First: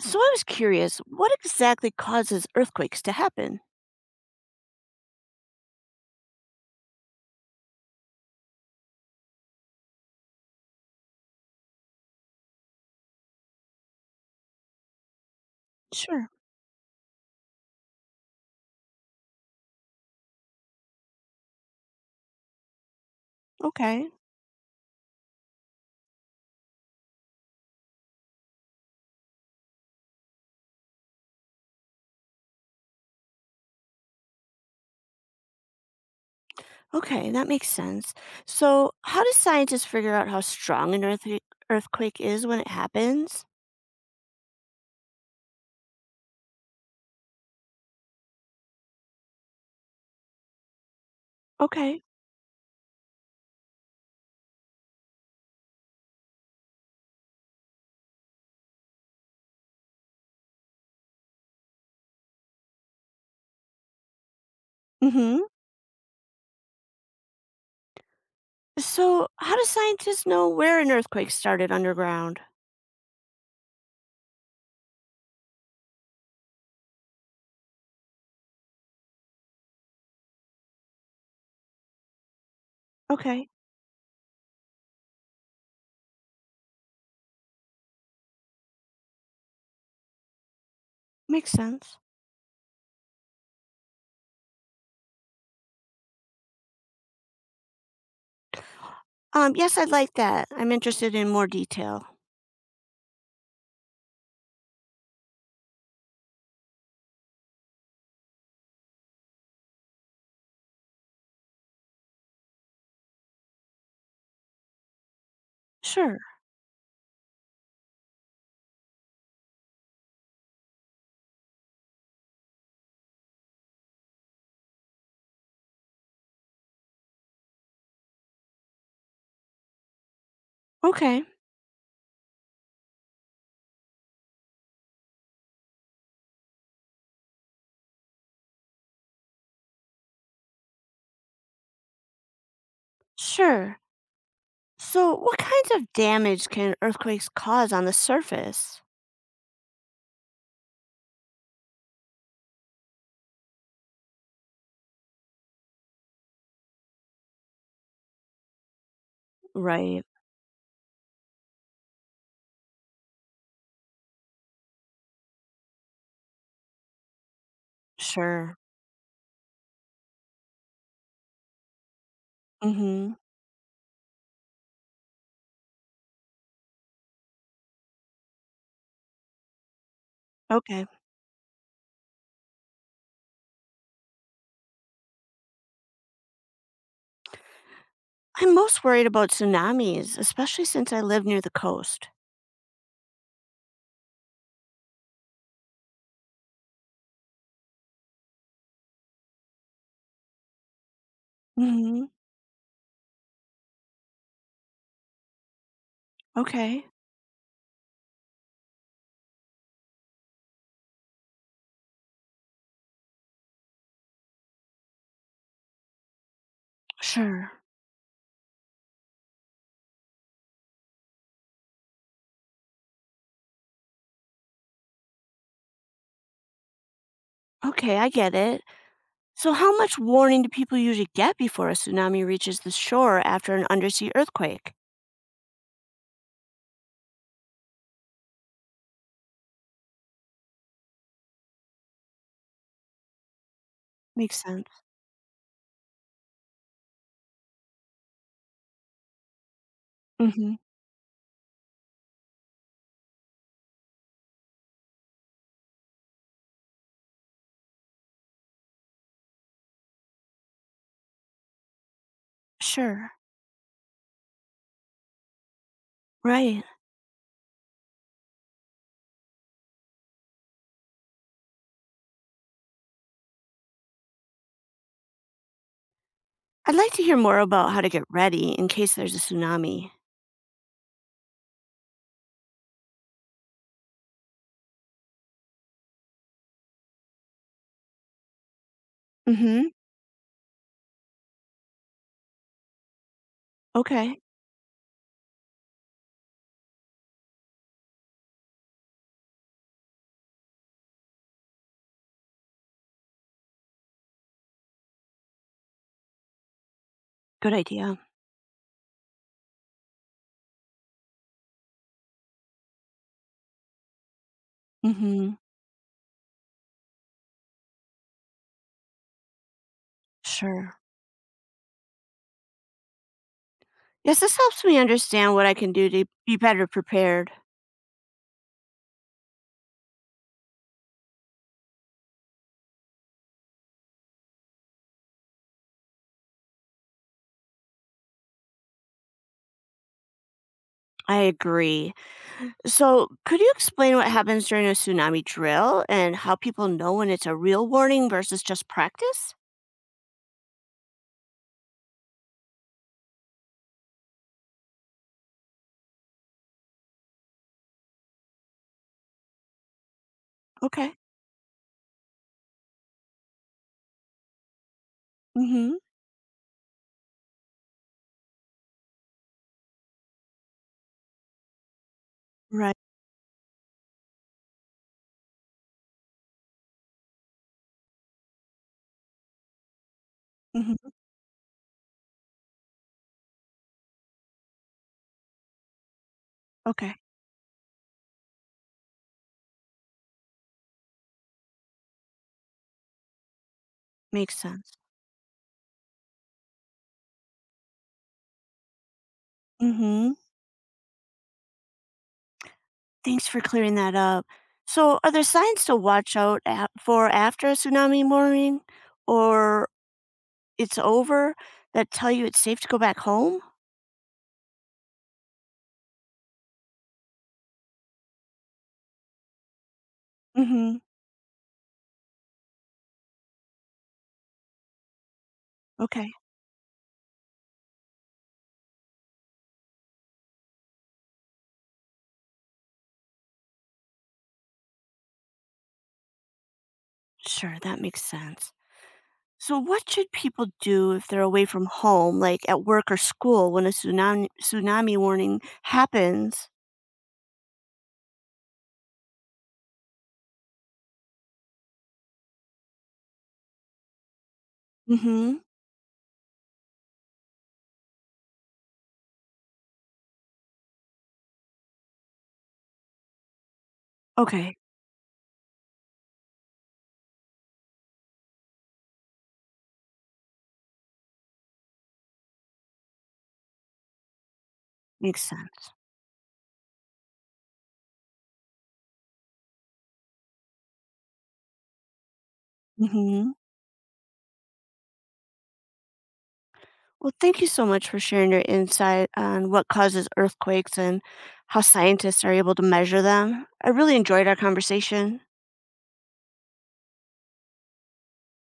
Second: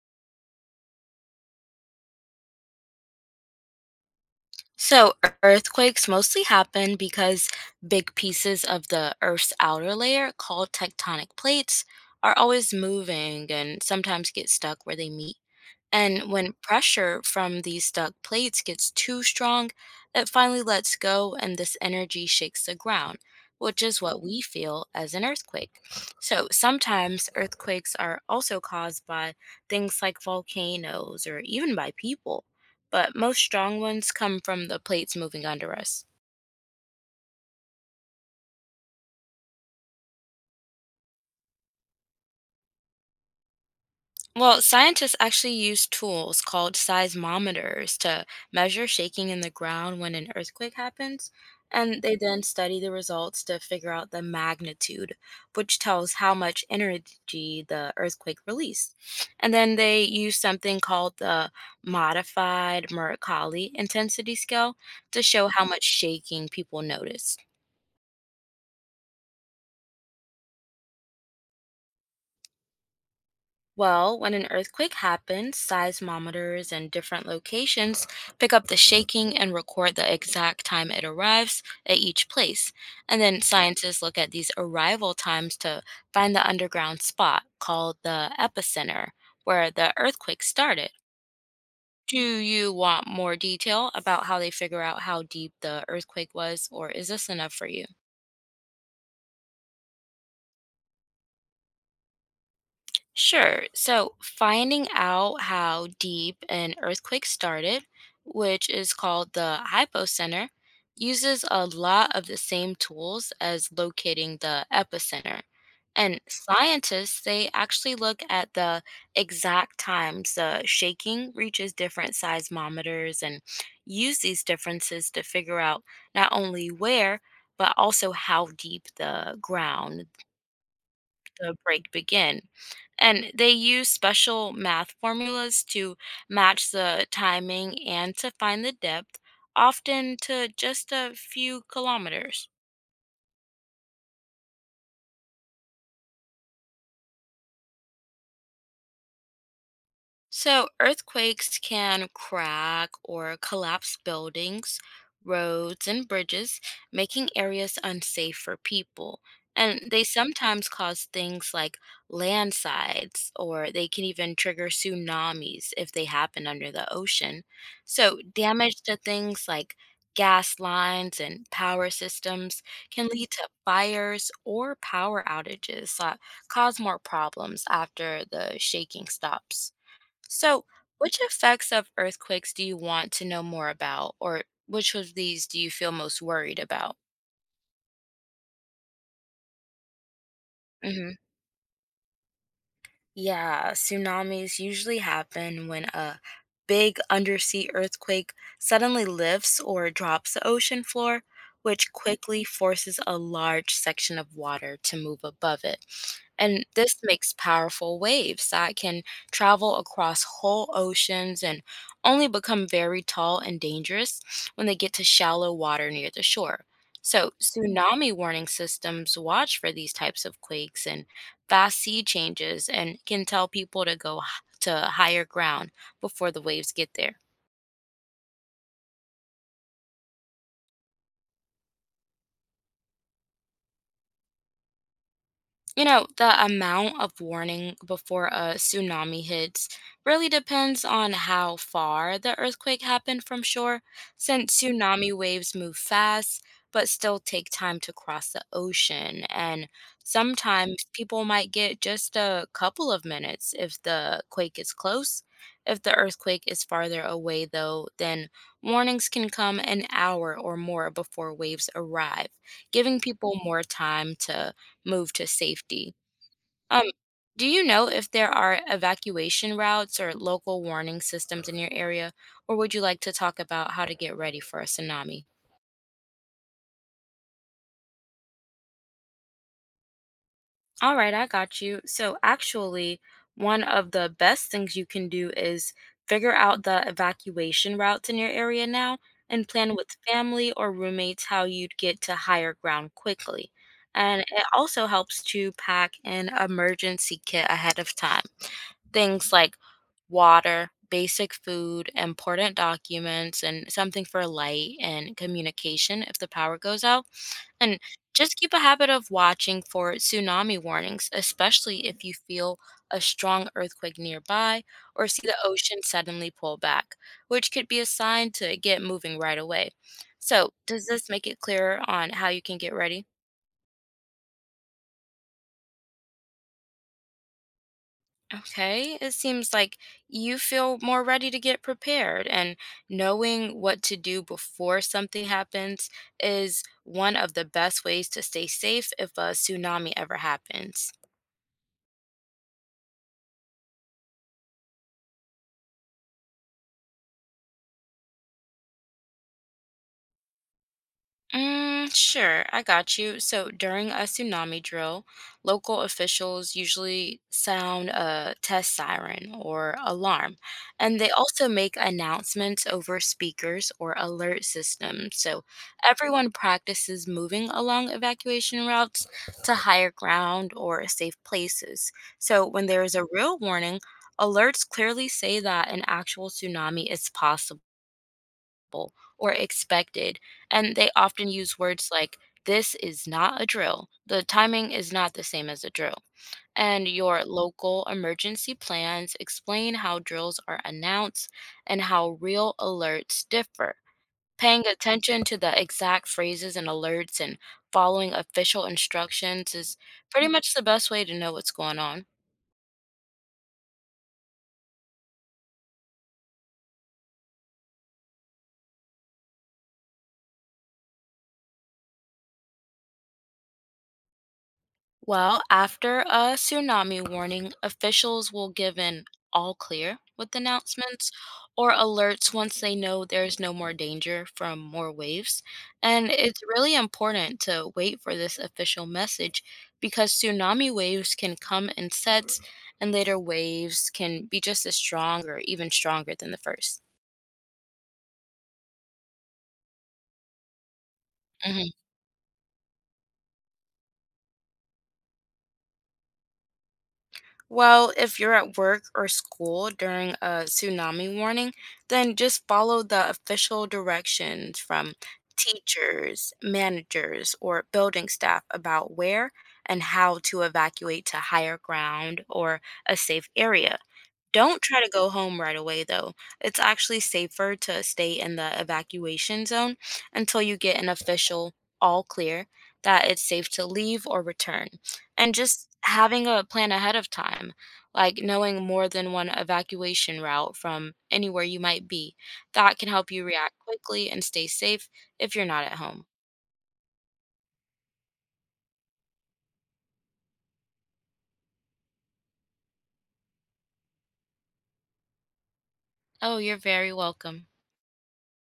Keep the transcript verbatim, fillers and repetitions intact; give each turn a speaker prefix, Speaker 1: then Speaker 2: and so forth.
Speaker 1: So I was curious, what exactly causes earthquakes to happen?
Speaker 2: So ear- earthquakes mostly happen because big pieces of the Earth's outer layer, called tectonic plates, are always moving and sometimes get stuck where they meet. And
Speaker 1: Sure.
Speaker 2: when pressure from these stuck plates gets too strong, it finally lets go and this energy shakes the ground, which is
Speaker 1: Okay.
Speaker 2: what we feel as an earthquake. So sometimes earthquakes are also caused by things like volcanoes or even by people, but most strong ones come from the plates moving under us.
Speaker 1: Okay, that makes sense. So, how do scientists figure out how strong an earth- earthquake is when it happens?
Speaker 2: Well, scientists actually use tools called seismometers to measure shaking in the ground when an earthquake happens, and
Speaker 1: Okay.
Speaker 2: they then study the results to figure out the magnitude, which tells how much energy the earthquake released. And then they use something called the modified Mercalli intensity scale to
Speaker 1: Mhm.
Speaker 2: show how much shaking people noticed.
Speaker 1: So, how do scientists know where an earthquake started underground?
Speaker 2: Well, when an earthquake happens, seismometers in different locations pick up the shaking and record the exact time it arrives at each place. And then
Speaker 1: Okay,
Speaker 2: scientists look at these arrival times to find the underground spot called the epicenter where the earthquake started.
Speaker 1: makes sense.
Speaker 2: Do you want more detail about how they figure out how deep the earthquake was, or is this enough for you?
Speaker 1: Um, yes, I'd like that. I'm interested in more detail.
Speaker 2: Sure. So, finding out how deep an earthquake started, which is called the hypocenter, uses a lot of the same tools as locating the epicenter.
Speaker 1: Sure.
Speaker 2: And scientists, they actually look at the exact times the shaking reaches different seismometers and use these differences to figure out not only where, but also how deep the ground,
Speaker 1: Okay.
Speaker 2: the break begin. And they use special math formulas to match the timing and to find the depth, often to just a few kilometers.
Speaker 1: Sure. So, what kinds of damage can earthquakes cause on the surface?
Speaker 2: So, earthquakes can crack or collapse buildings, roads, and bridges, making areas unsafe for people. And they
Speaker 1: Right.
Speaker 2: sometimes cause things like landslides, or they can even trigger tsunamis if they happen under the ocean. So,
Speaker 1: Sure.
Speaker 2: damage to things like gas lines and power systems can
Speaker 1: Mhm.
Speaker 2: lead to fires or power outages that cause more problems after the shaking stops. So,
Speaker 1: Okay.
Speaker 2: which effects of earthquakes do you want to know more about, or which of these do you feel most worried about?
Speaker 1: I'm most worried about tsunamis, especially since I
Speaker 2: Mm-hmm.
Speaker 1: live near the coast.
Speaker 2: Yeah, tsunamis usually happen when a big undersea earthquake suddenly lifts or drops the ocean floor, which
Speaker 1: Mhm.
Speaker 2: quickly forces a large section of water to move above it. And
Speaker 1: Okay.
Speaker 2: this makes powerful waves that can travel across whole oceans and only become very tall and dangerous when they get to shallow water near the shore. So,
Speaker 1: Sure.
Speaker 2: tsunami warning systems watch for these types of quakes and fast sea changes and can tell people to go h- to higher ground before the waves get there.
Speaker 1: Okay, I get it. So how much warning do people usually get before a tsunami reaches the shore after an undersea earthquake?
Speaker 2: You know, the amount of warning before a tsunami hits really depends on how far the earthquake happened from shore,
Speaker 1: Makes
Speaker 2: since
Speaker 1: sense.
Speaker 2: tsunami waves move fast but still take time to cross the ocean. And
Speaker 1: Mhm.
Speaker 2: sometimes people might get just a couple of minutes if the quake is close. If the earthquake is farther away, though, then warnings can come an hour or more before waves arrive, giving
Speaker 1: Sure.
Speaker 2: people more time to move to safety.
Speaker 1: Right.
Speaker 2: Um, do you know if there are evacuation routes or local warning systems in your area, or would you like to talk about how to get ready for a tsunami?
Speaker 1: I'd like to hear more about how to get ready in case there's a tsunami.
Speaker 2: All right, I got you. So, actually, one of the best things you can do is figure out the evacuation routes in your area now and
Speaker 1: Mhm.
Speaker 2: plan with family or roommates how you'd get to higher ground quickly.
Speaker 1: Okay.
Speaker 2: And it also helps to pack an emergency kit ahead of time. Things like water, basic food, important documents, and something for light and communication if the power goes out.
Speaker 1: Good
Speaker 2: And
Speaker 1: idea.
Speaker 2: just keep a habit of watching for tsunami warnings, especially if you feel a strong earthquake nearby or see the
Speaker 1: Mhm.
Speaker 2: ocean suddenly pull back, which could be a sign to get moving right away. So,
Speaker 1: Sure.
Speaker 2: does this make it clearer on how you can get ready?
Speaker 1: Yes, this helps me understand what I can do to be better prepared.
Speaker 2: Okay, it seems like you feel more ready to get prepared, and knowing what to do before something happens is one of the best ways to stay safe if a tsunami ever happens.
Speaker 1: I agree. So, could you explain what happens during a tsunami drill and how people know when it's a real warning versus just practice?
Speaker 2: Mm, sure, I got you. So during a tsunami drill, local officials usually sound a test siren or alarm,
Speaker 1: Okay.
Speaker 2: and they also make announcements over speakers or alert systems. So
Speaker 1: Mm-hmm.
Speaker 2: everyone practices moving along evacuation routes to higher ground or safe places. So when
Speaker 1: Right.
Speaker 2: there is a real warning, alerts clearly say that an actual tsunami is possible acceptable or expected, and
Speaker 1: Mm-hmm.
Speaker 2: they often use words like, "This is not a drill." The timing is not the same as a drill. And
Speaker 1: Okay.
Speaker 2: your local emergency plans explain how drills are announced and how real alerts differ.
Speaker 1: Makes
Speaker 2: Paying
Speaker 1: sense.
Speaker 2: attention to the exact phrases and alerts and following official instructions is
Speaker 1: Mm-hmm.
Speaker 2: pretty much the best way to know what's going on.
Speaker 1: Thanks for clearing that up. So, are there signs to watch out a for after a tsunami warning or it's over that tell you it's safe to go back home?
Speaker 2: Well, after a tsunami warning, officials will give an all clear with
Speaker 1: Mm-hmm.
Speaker 2: announcements or alerts once they know there's no more danger from more waves.
Speaker 1: Okay.
Speaker 2: And it's really important to wait for this official message because tsunami waves can come in sets, and later waves can be just as strong or even stronger than the first.
Speaker 1: Sure. That makes sense. So, what should people do if they're away from home, like at work or school, when a tsunami tsunami warning happens?
Speaker 2: Well, if you're at work or school during a tsunami warning, then just follow the official directions from
Speaker 1: Hmm.
Speaker 2: teachers, managers, or building staff about where and how to evacuate to higher ground or a safe area.
Speaker 1: Okay,
Speaker 2: Don't try to go home right away, though. It's actually safer to stay in the evacuation zone until you get an official all clear that it's safe to leave or return.
Speaker 1: makes
Speaker 2: And just
Speaker 1: sense.
Speaker 2: having a plan ahead of time, like knowing more than one evacuation route from anywhere you might be, that can help you
Speaker 1: Hmm.
Speaker 2: react quickly and stay safe if you're not at home.
Speaker 1: Well, thank you so much for sharing your insight on what causes earthquakes and how scientists are able to measure them. I really enjoyed our conversation.
Speaker 2: Oh, you're very welcome.